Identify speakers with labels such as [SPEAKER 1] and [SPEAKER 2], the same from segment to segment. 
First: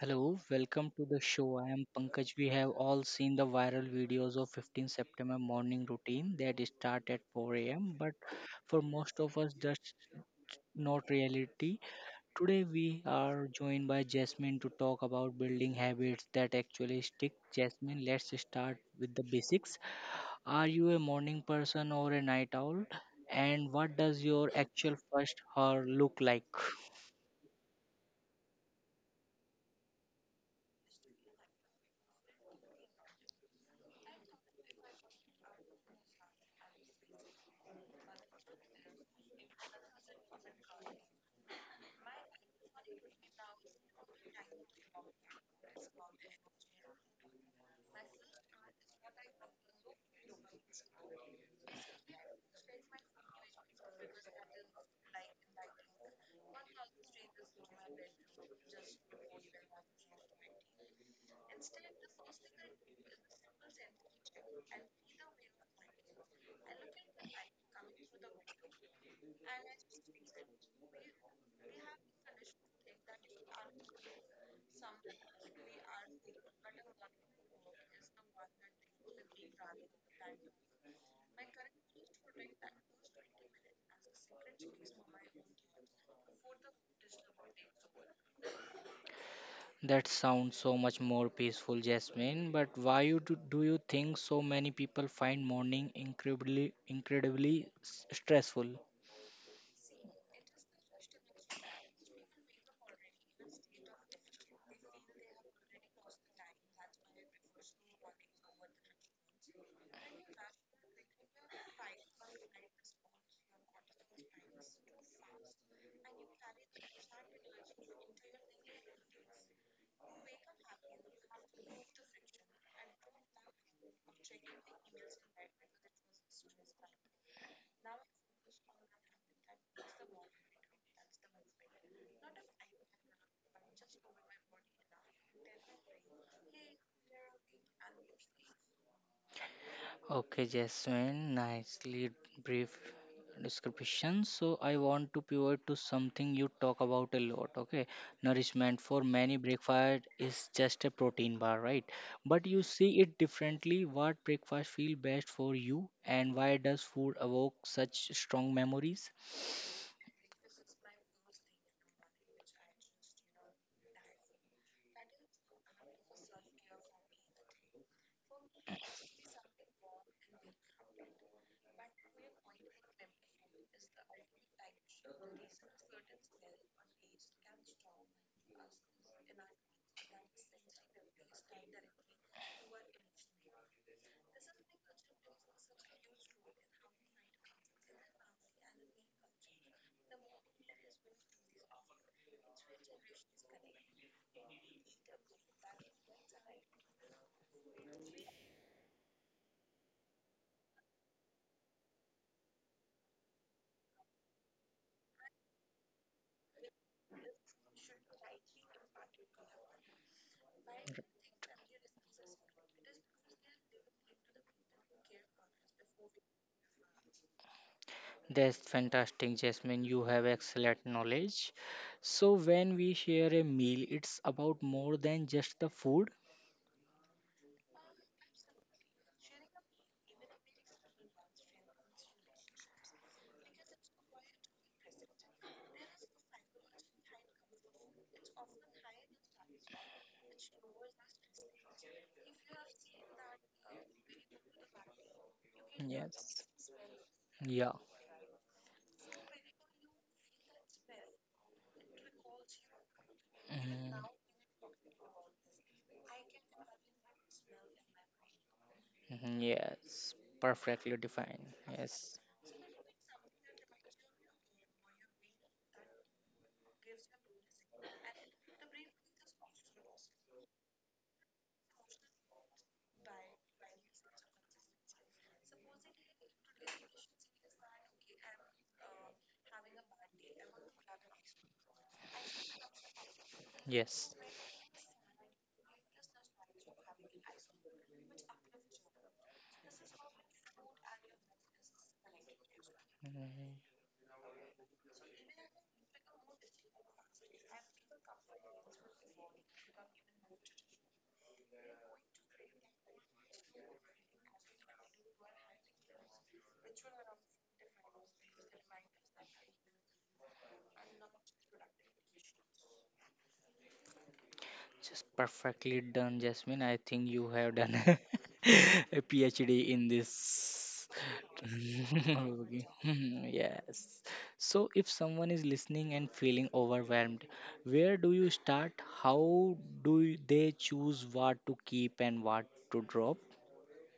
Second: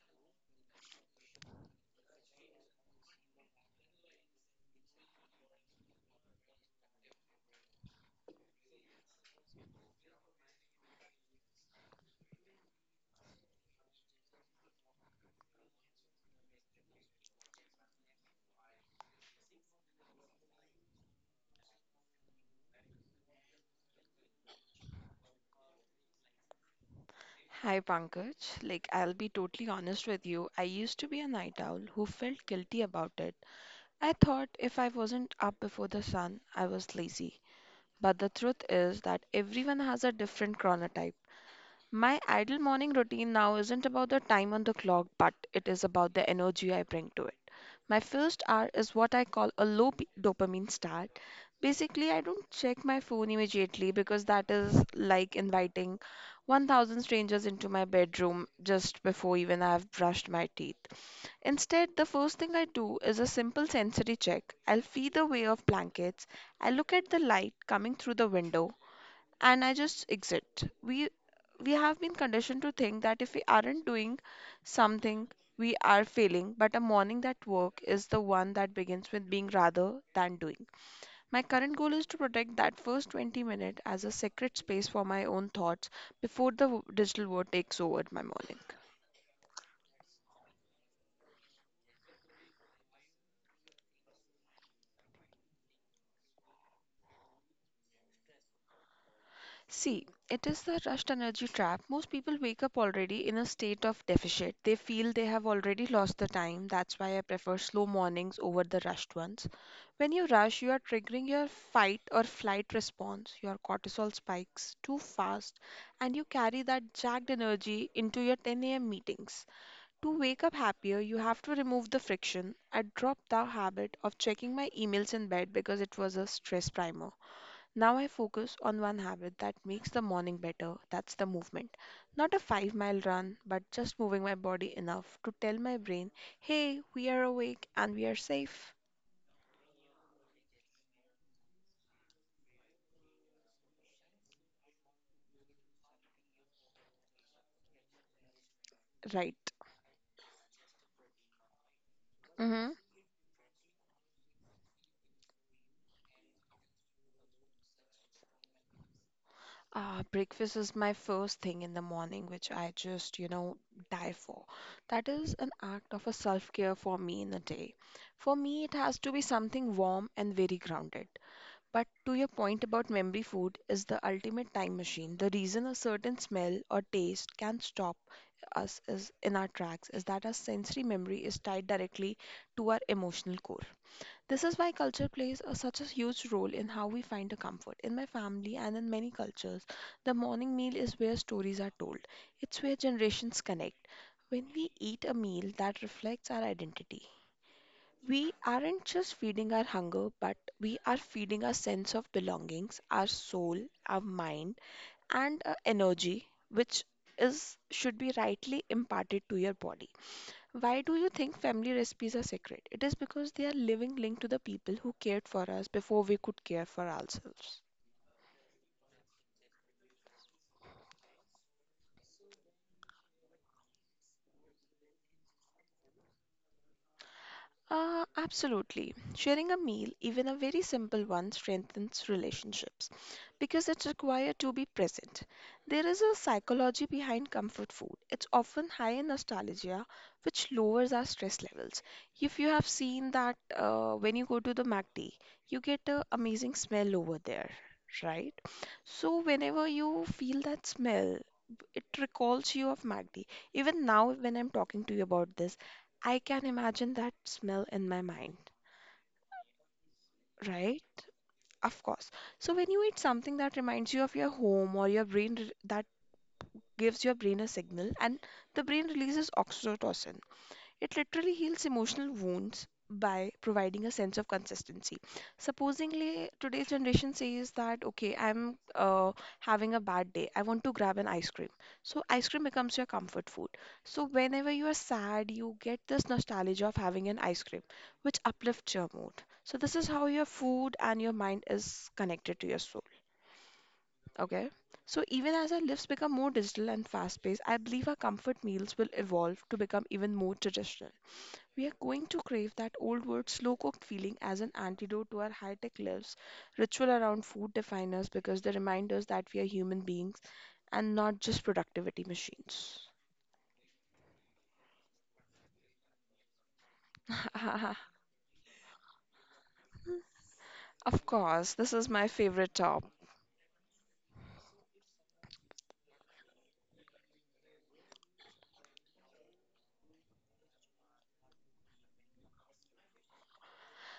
[SPEAKER 1] Hello, welcome to the show. I am Pankaj. We have all seen the viral videos of 15 September morning routine that start at 4 a.m. But for most of us, that's not reality. Today we are joined by Jasmine to talk about building habits that actually stick. Jasmine, let's start with the basics. Are you a morning person or a night owl? And what does your actual first hour look like?
[SPEAKER 2] Hi Pankaj, like I'll be totally honest with you, I used to be a night owl who felt guilty about it. I thought if I wasn't up before the sun, I was lazy. But the truth is that everyone has a different chronotype. My ideal morning routine now isn't about the time on the clock, but it is about the energy I bring to it. My first hour is what I call a dopamine start. Basically, I don't check my phone immediately because that is like inviting 1,000 strangers into my bedroom just before even I have brushed my teeth. Instead, the first thing I do is a simple sensory check. I'll feel the way of blankets. I look at the light coming through the window and I just exit. We have been conditioned to think that if we aren't doing something, we are failing, but a morning that work is the one that begins with being rather than doing. My current goal is to protect that first 20 minutes as a sacred space for my own thoughts before the digital world takes over my morning.
[SPEAKER 1] That sounds so much more peaceful, Jasmine. But why do you think so many people find morning incredibly stressful?
[SPEAKER 2] See, it is the rushed energy trap. Most people wake up already in a state of deficit. They feel they have already lost the time. That's why I prefer slow mornings over the rushed ones. When you rush, you are triggering your fight or flight response. Your cortisol spikes too fast, and you carry that jagged energy into your 10 a.m. meetings. To wake up happier, you have to remove the friction. I dropped the habit of checking my emails in bed because it was a stress primer. Now I focus on one habit that makes the morning better, that's the movement. Not a 5 mile run, but just moving my body enough to tell my brain, hey, we are awake and we are safe.
[SPEAKER 1] Okay, Jasmine, nicely brief description. So I want to pivot to something you talk about a lot. Okay, nourishment for many
[SPEAKER 2] Right.
[SPEAKER 1] breakfast is just a protein bar, right? But you
[SPEAKER 2] Mm-hmm.
[SPEAKER 1] see it differently. What breakfast feel best for you, and why does food evoke such strong memories?
[SPEAKER 2] Breakfast is my first thing in the morning, which I just, you know, die for. That is an act of a self-care for me in a day. For me, it has to be something warm and very grounded. But to your point about memory, food is the ultimate time machine. The reason a certain smell or taste can stop us is in our tracks is that our sensory memory is tied directly to our emotional core. This is why culture plays such a huge role in how we find a comfort. In my family and in many cultures, the morning meal is where stories are told. It's where generations connect. When we eat a meal that reflects our identity, we aren't just feeding our hunger, but we are feeding our sense of belongings, our soul, our mind, and our energy, which is should be rightly imparted to your body. Why do you think family recipes are sacred? It is because they are living link to the people who cared for us before we could care for ourselves.
[SPEAKER 1] That's fantastic, Jasmine. You have excellent knowledge. So, when we share a meal, it's about more than just the food.
[SPEAKER 2] Absolutely. Sharing a meal, even a very simple one, strengthens relationships because it's required to be present. There is a psychology behind comfort food. It's often high in nostalgia, which lowers our stress levels. If you have seen that when you go to the MACD, you get an
[SPEAKER 1] Yes.
[SPEAKER 2] amazing smell over there,
[SPEAKER 1] Yeah.
[SPEAKER 2] right? So whenever you feel that smell, it recalls you of MACD. Even
[SPEAKER 1] Mhm.
[SPEAKER 2] now, when I'm talking to you about this, I can imagine that smell in my mind,
[SPEAKER 1] Mhm. Yes.
[SPEAKER 2] right?
[SPEAKER 1] Perfectly defined.
[SPEAKER 2] Of course.
[SPEAKER 1] Yes.
[SPEAKER 2] So when you eat something that reminds you of your home or your that gives your brain a signal and the brain releases oxytocin. It literally heals emotional wounds by providing a sense of consistency. Supposingly, today's generation says that, okay, I'm having a bad day. I want to grab an ice cream. So, ice cream becomes your comfort food. So,
[SPEAKER 1] Yes.
[SPEAKER 2] whenever you are sad, you get this nostalgia of having an ice cream, which uplifts your mood. So, this is how your food and your mind is connected to your soul.
[SPEAKER 1] Mm-hmm.
[SPEAKER 2] Okay. So, even as our lives become more digital and fast paced, I believe our comfort meals will evolve to become even more traditional. We are going to crave that old word slow cooked feeling as an antidote to our high tech lives. Ritual around food define us because they remind us that we are human beings and not just productivity machines.
[SPEAKER 1] Just perfectly done, Jasmine. I think you have done a PhD in this.
[SPEAKER 2] Of course, this is my favorite
[SPEAKER 1] Okay.
[SPEAKER 2] top.
[SPEAKER 1] Yes. So, if someone is listening and feeling overwhelmed, where do you start? How do they choose what to keep and what to drop?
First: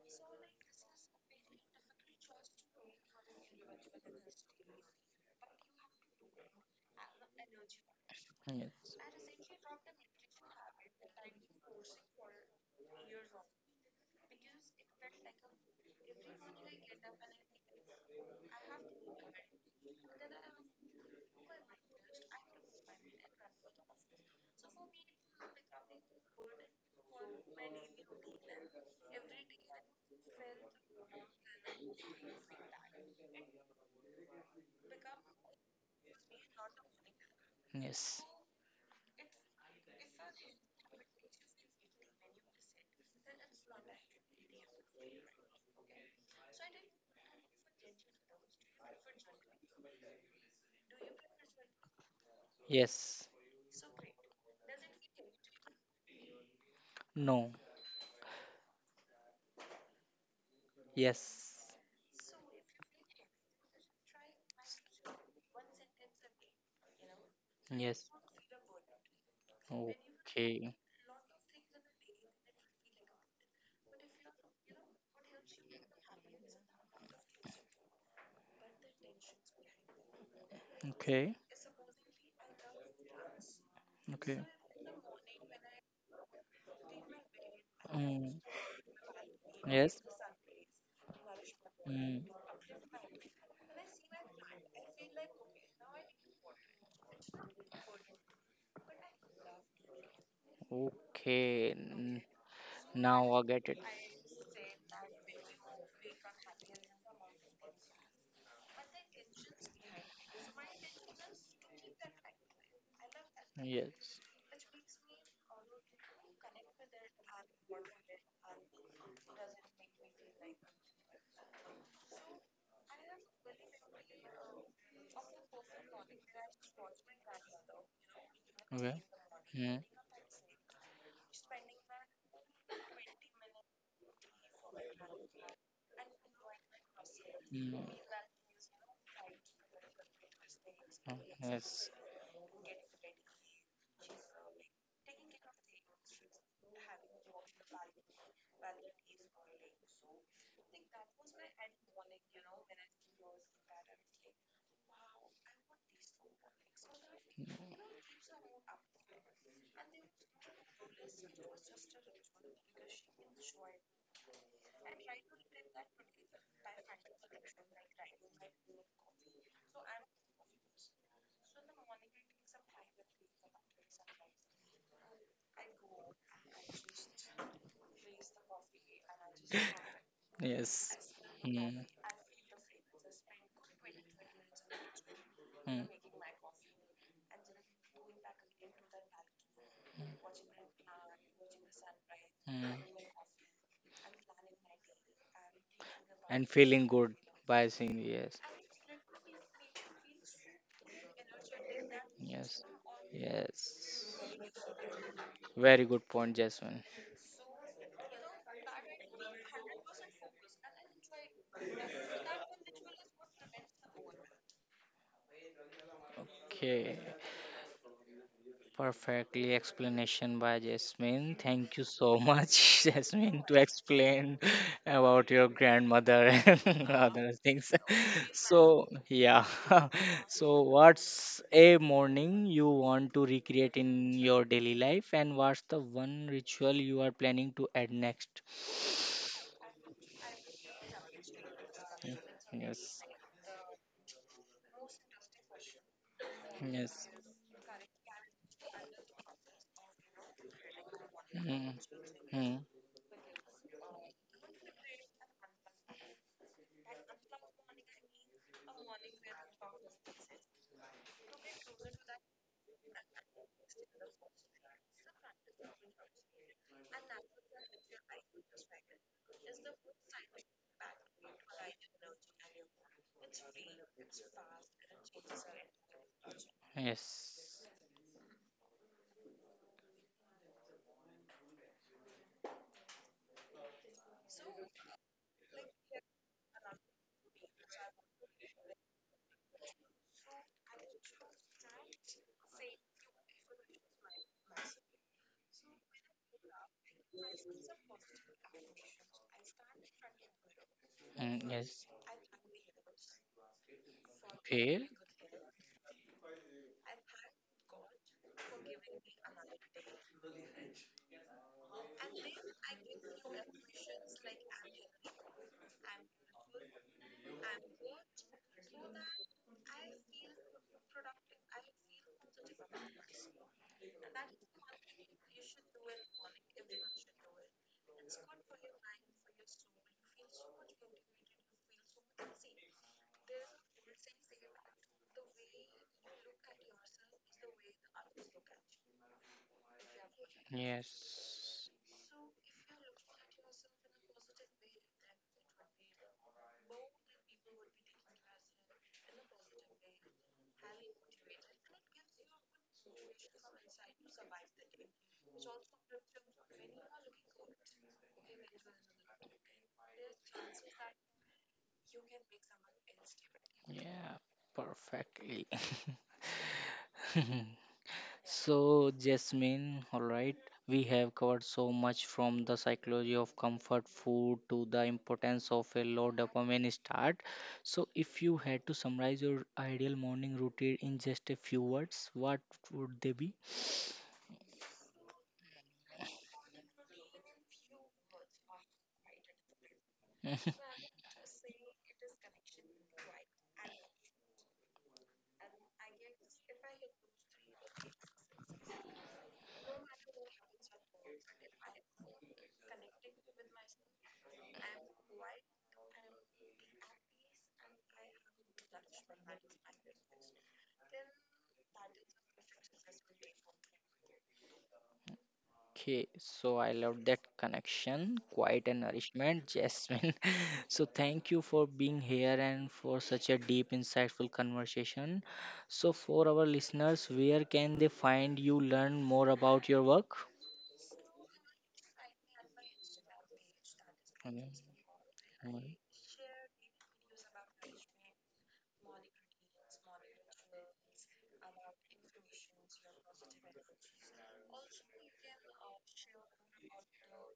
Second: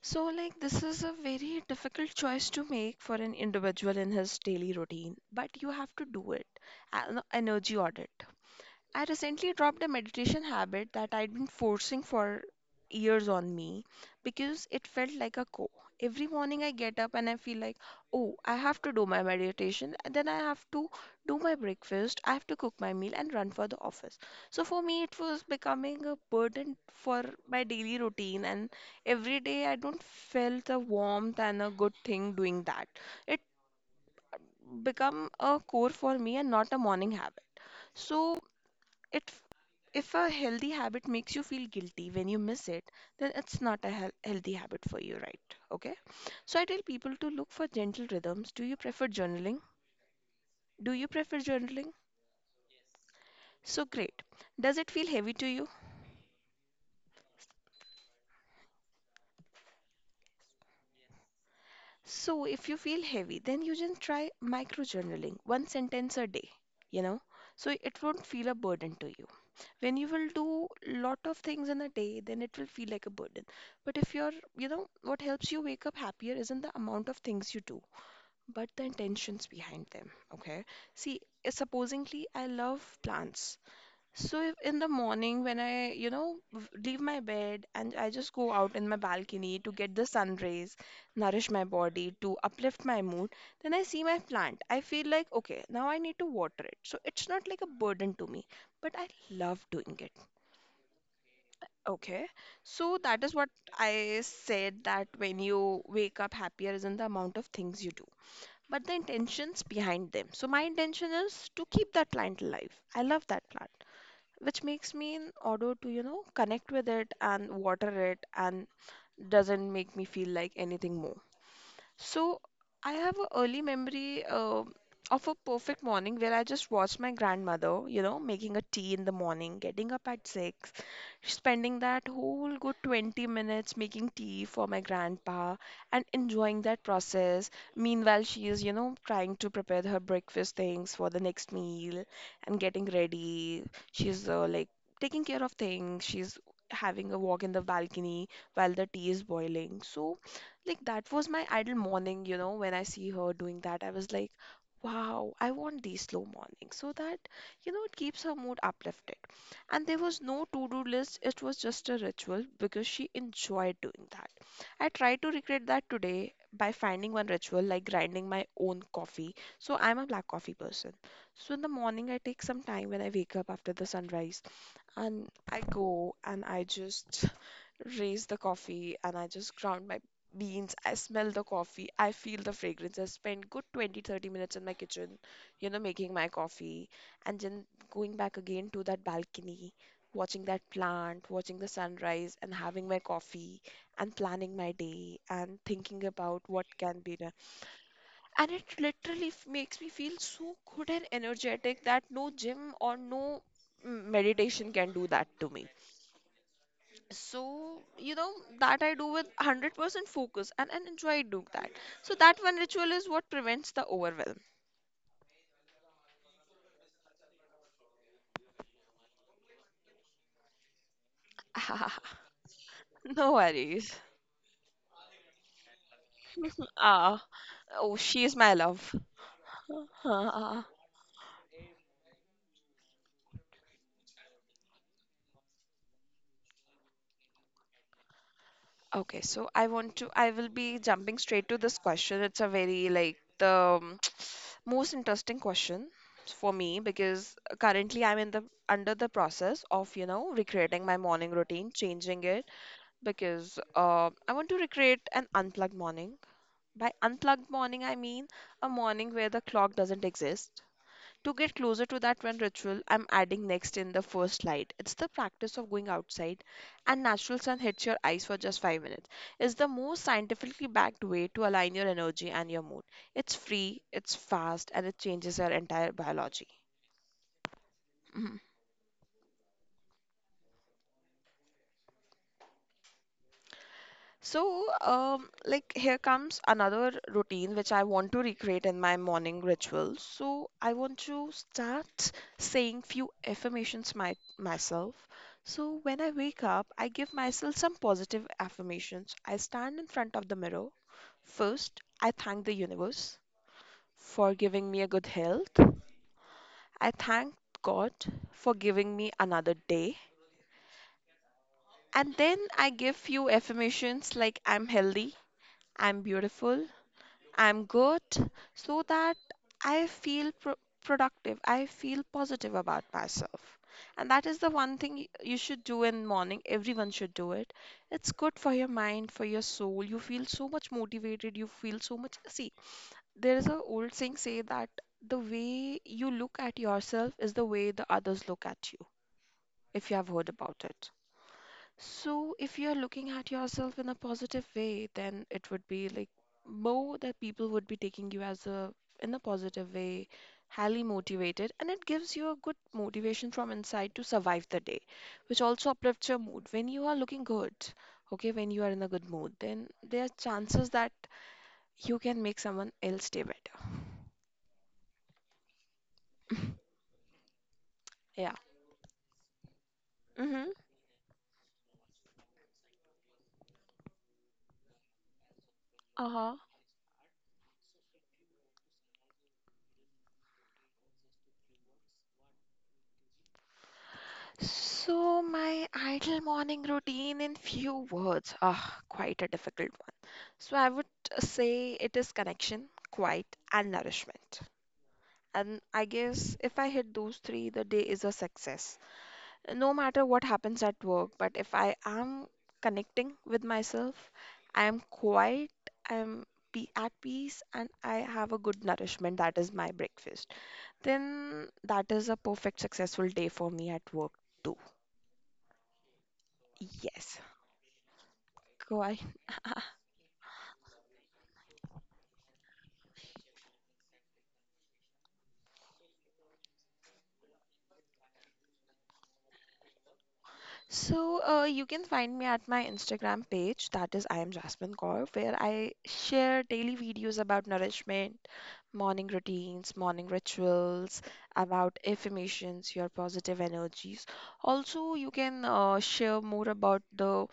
[SPEAKER 2] So, like, this is a very difficult choice to make for an individual in his daily routine, but you have to do it. An energy audit.
[SPEAKER 1] Yes.
[SPEAKER 2] I recently dropped a meditation habit that I'd been forcing for years on me because it felt like a chore. Every morning I get up and I feel like, oh, I have to do my meditation, and then I have to do my breakfast, I have to cook my meal and run for the office. So for me, it was becoming a burden for my daily routine, and every day I don't felt the warmth and a good thing doing that. It become a core for me and not a morning habit.
[SPEAKER 1] Yes.
[SPEAKER 2] So it, if a healthy habit makes you feel guilty when you miss it, then it's not a healthy habit for you, right? Okay. So I tell people to look for gentle rhythms. Do you prefer journaling?
[SPEAKER 1] Yes.
[SPEAKER 2] So great. Does it feel heavy to you?
[SPEAKER 1] No. Yes.
[SPEAKER 2] So if you feel heavy, then you just try micro journaling, one sentence a day, you know, so it
[SPEAKER 1] Yes.
[SPEAKER 2] won't feel a burden to you. When you will do
[SPEAKER 1] Okay.
[SPEAKER 2] lot of things in a day, then it will feel like a burden, but if you're, you know, what helps you wake up happier isn't the amount of things you do, but the intentions behind them. Okay. See,
[SPEAKER 1] Okay.
[SPEAKER 2] supposingly I love plants.
[SPEAKER 1] Okay.
[SPEAKER 2] So if in the morning when I, you know, leave my bed and I just
[SPEAKER 1] Mm.
[SPEAKER 2] go out in my balcony to get
[SPEAKER 1] Yes.
[SPEAKER 2] the sun rays, nourish my body
[SPEAKER 1] Mm.
[SPEAKER 2] to uplift my mood, then I see my plant, I feel like, okay, now I need to water it, so it's not like a burden to me, but I love doing it.
[SPEAKER 1] Okay.
[SPEAKER 2] Okay, so that
[SPEAKER 1] Now
[SPEAKER 2] is
[SPEAKER 1] I
[SPEAKER 2] what
[SPEAKER 1] get it.
[SPEAKER 2] I said, that when you wake up happier isn't the amount of things you do, but the intentions behind them. So my intention is to keep that plant alive. I love that plant,
[SPEAKER 1] Yes.
[SPEAKER 2] which makes me in order to, you know, connect with it and water it and doesn't make me feel like anything more. So I have a early memory of a perfect morning where I just watched my grandmother, you know, making a tea
[SPEAKER 1] Okay.
[SPEAKER 2] in the morning,
[SPEAKER 1] Mm,
[SPEAKER 2] getting up at six, spending that whole good 20 minutes making tea for my grandpa and enjoying that process.
[SPEAKER 1] mm,
[SPEAKER 2] Meanwhile, she is, you know, trying to prepare her breakfast things for
[SPEAKER 1] oh,
[SPEAKER 2] the next
[SPEAKER 1] yes.
[SPEAKER 2] meal and getting ready. She's like taking care of things. She's having a walk in the balcony while the tea is boiling. So like that was my idle morning, you know, when I see her doing that, I was like, wow, I want these slow mornings so that, you know, it keeps her mood uplifted. And there was no to-do list, it was just a ritual because she enjoyed doing that. I try to recreate that today by finding one ritual like grinding my own coffee. So I'm a black coffee person. So in the morning I take some time when I wake up after the sunrise and I go and I just raise the coffee and I just ground my beans. I
[SPEAKER 1] Yes.
[SPEAKER 2] smell the
[SPEAKER 1] Mm,
[SPEAKER 2] coffee. I feel the fragrance. I spend good 20, 30 minutes in my kitchen, you know,
[SPEAKER 1] mm,
[SPEAKER 2] making my coffee and then going back again to that balcony, watching that plant, watching the sunrise and having
[SPEAKER 1] mm.
[SPEAKER 2] my coffee and planning my day and thinking about
[SPEAKER 1] And
[SPEAKER 2] what
[SPEAKER 1] feeling
[SPEAKER 2] can
[SPEAKER 1] good
[SPEAKER 2] be,
[SPEAKER 1] by seeing, yes.
[SPEAKER 2] and it literally makes me feel so good and energetic that no
[SPEAKER 1] Yes.
[SPEAKER 2] gym or no
[SPEAKER 1] Yes.
[SPEAKER 2] meditation can do that to me.
[SPEAKER 1] Very good point, Jasmine.
[SPEAKER 2] So, you know, that I do with 100% focus and, enjoy doing that, so that one ritual is what prevents the overwhelm.
[SPEAKER 1] Okay. Perfectly explanation by Jasmine. Thank you so much,
[SPEAKER 2] No
[SPEAKER 1] Jasmine, to
[SPEAKER 2] worries.
[SPEAKER 1] explain about your grandmother and
[SPEAKER 2] Ah.
[SPEAKER 1] other things.
[SPEAKER 2] Oh, she is my
[SPEAKER 1] So
[SPEAKER 2] love.
[SPEAKER 1] yeah. So
[SPEAKER 2] Ah.
[SPEAKER 1] what's a morning you want to recreate in your daily life and what's the one ritual you are planning to add next?
[SPEAKER 2] Okay, so I want to, I will be jumping straight to this
[SPEAKER 1] Mm,
[SPEAKER 2] question. It's a very
[SPEAKER 1] yes.
[SPEAKER 2] like the um, most interesting question for me
[SPEAKER 1] Yes.
[SPEAKER 2] because currently I'm in the under the process of, you know, recreating my morning
[SPEAKER 1] Mm,
[SPEAKER 2] routine, changing it
[SPEAKER 1] mm,
[SPEAKER 2] because I want to recreate an unplugged morning. By unplugged morning, I mean a morning where the clock doesn't exist, to get closer to that one ritual I'm adding next in the first slide. It's the practice of going outside and natural sun hits your eyes for just 5 minutes. It's the most scientifically backed way to align your energy and your mood. It's free, it's fast, and it changes your entire biology.
[SPEAKER 1] yes.
[SPEAKER 2] So, like here comes another routine which I want to recreate in my morning ritual. So I want to start saying few affirmations my myself. So when I wake up, I give myself some positive affirmations. I stand in front of the mirror.
[SPEAKER 1] Mm, yes.
[SPEAKER 2] First, I thank the universe for giving
[SPEAKER 1] Fair.
[SPEAKER 2] me a good health. I thank God for giving me another day. And then I give few affirmations like I'm healthy, I'm beautiful, I'm good, so that I feel productive. I feel positive about myself. And that is the one thing you should do in morning. Everyone should do it. It's good for your mind, for your soul. You feel so much motivated. You feel so much. See, there is an old saying say that the way you look at yourself is the way the others look at you, if you have heard about it.
[SPEAKER 1] Yes.
[SPEAKER 2] So, if you're looking at yourself in a positive way, then it would be like more that people would be taking you as a in a positive way, highly motivated, and it gives you a good motivation from inside to survive the day, which also uplifts your mood. When you are looking good, okay, when you are in a good mood, then there are chances that you can make someone else day better.
[SPEAKER 1] Yeah, perfectly.
[SPEAKER 2] Yeah.
[SPEAKER 1] So, Jasmine, all right,
[SPEAKER 2] Mm-hmm.
[SPEAKER 1] we have covered so much from the psychology of comfort food to the importance of a low dopamine start. So, if you had to summarize your ideal morning routine in just a few words, what would they be?
[SPEAKER 2] So, my ideal morning routine in few words, ah, quite a difficult one. So, I would say it is connection, quiet, and nourishment. And I guess if I hit those three, the day is a success. No matter what happens at work, but if I am connecting with myself, I am quiet, I am be at peace, and I have a good nourishment, that is my breakfast, then that is a perfect successful day for me at work too.
[SPEAKER 1] Okay, so I love that
[SPEAKER 2] Yes.
[SPEAKER 1] connection, quiet and
[SPEAKER 2] Cool.
[SPEAKER 1] nourishment, Jasmine. So thank you for being here and for such a deep, insightful conversation. So for our listeners, where can they find you, learn more about your work?
[SPEAKER 2] So, you can find me at my Instagram page, that is I
[SPEAKER 1] Mm,
[SPEAKER 2] am Jasmine Kaur, where I
[SPEAKER 1] mm,
[SPEAKER 2] share daily videos about nourishment, morning routines, morning rituals, about affirmations, your positive energies. Also, you can share more about the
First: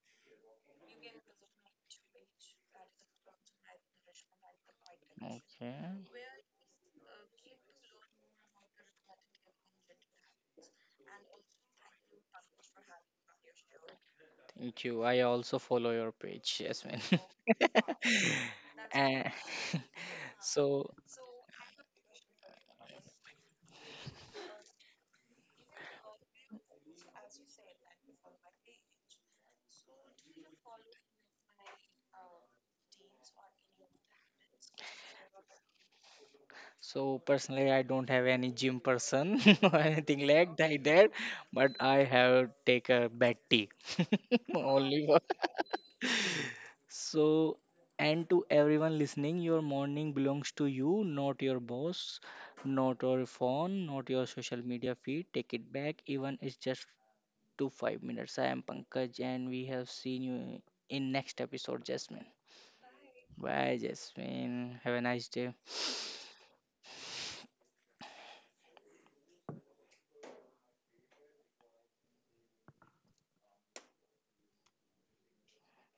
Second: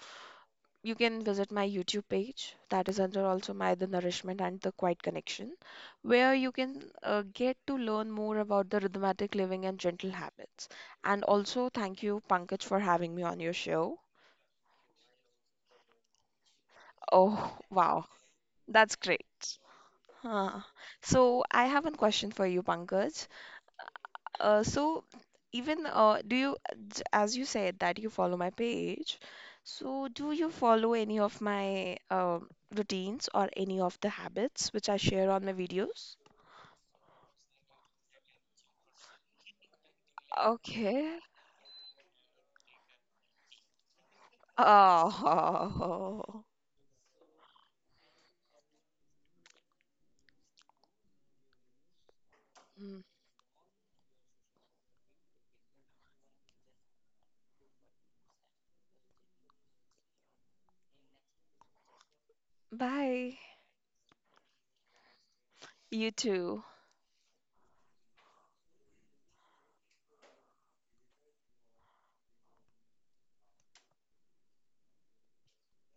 [SPEAKER 2] you can visit my YouTube page that is under also my The Nourishment and The Quiet
[SPEAKER 1] okay.
[SPEAKER 2] Connection, where you can get to learn more about the rhythmatic living and gentle habits. And also, thank you, Pankaj, for having me on your show.
[SPEAKER 1] Thank you. I also follow your page, Yasmin.
[SPEAKER 2] Oh, wow, that's
[SPEAKER 1] And
[SPEAKER 2] great. Huh.
[SPEAKER 1] so,
[SPEAKER 2] So, I have one question for you, Pankaj. So even, do you, as you said that you follow my page, so do you follow any of my routines or any of the habits which I share on my videos?
[SPEAKER 1] so personally, I don't have any gym person or anything like that,
[SPEAKER 2] Okay.
[SPEAKER 1] but I have take a bad tea only for.
[SPEAKER 2] Oh.
[SPEAKER 1] So, and to everyone listening, your morning belongs to you, not your boss, not your phone, not your social media feed. Take it back, even it's just to 5 minutes. I am Pankaj, and we have seen you in next episode, Jasmine.
[SPEAKER 2] Bye.
[SPEAKER 1] Bye, Jasmine. Have a nice day.
[SPEAKER 2] You too.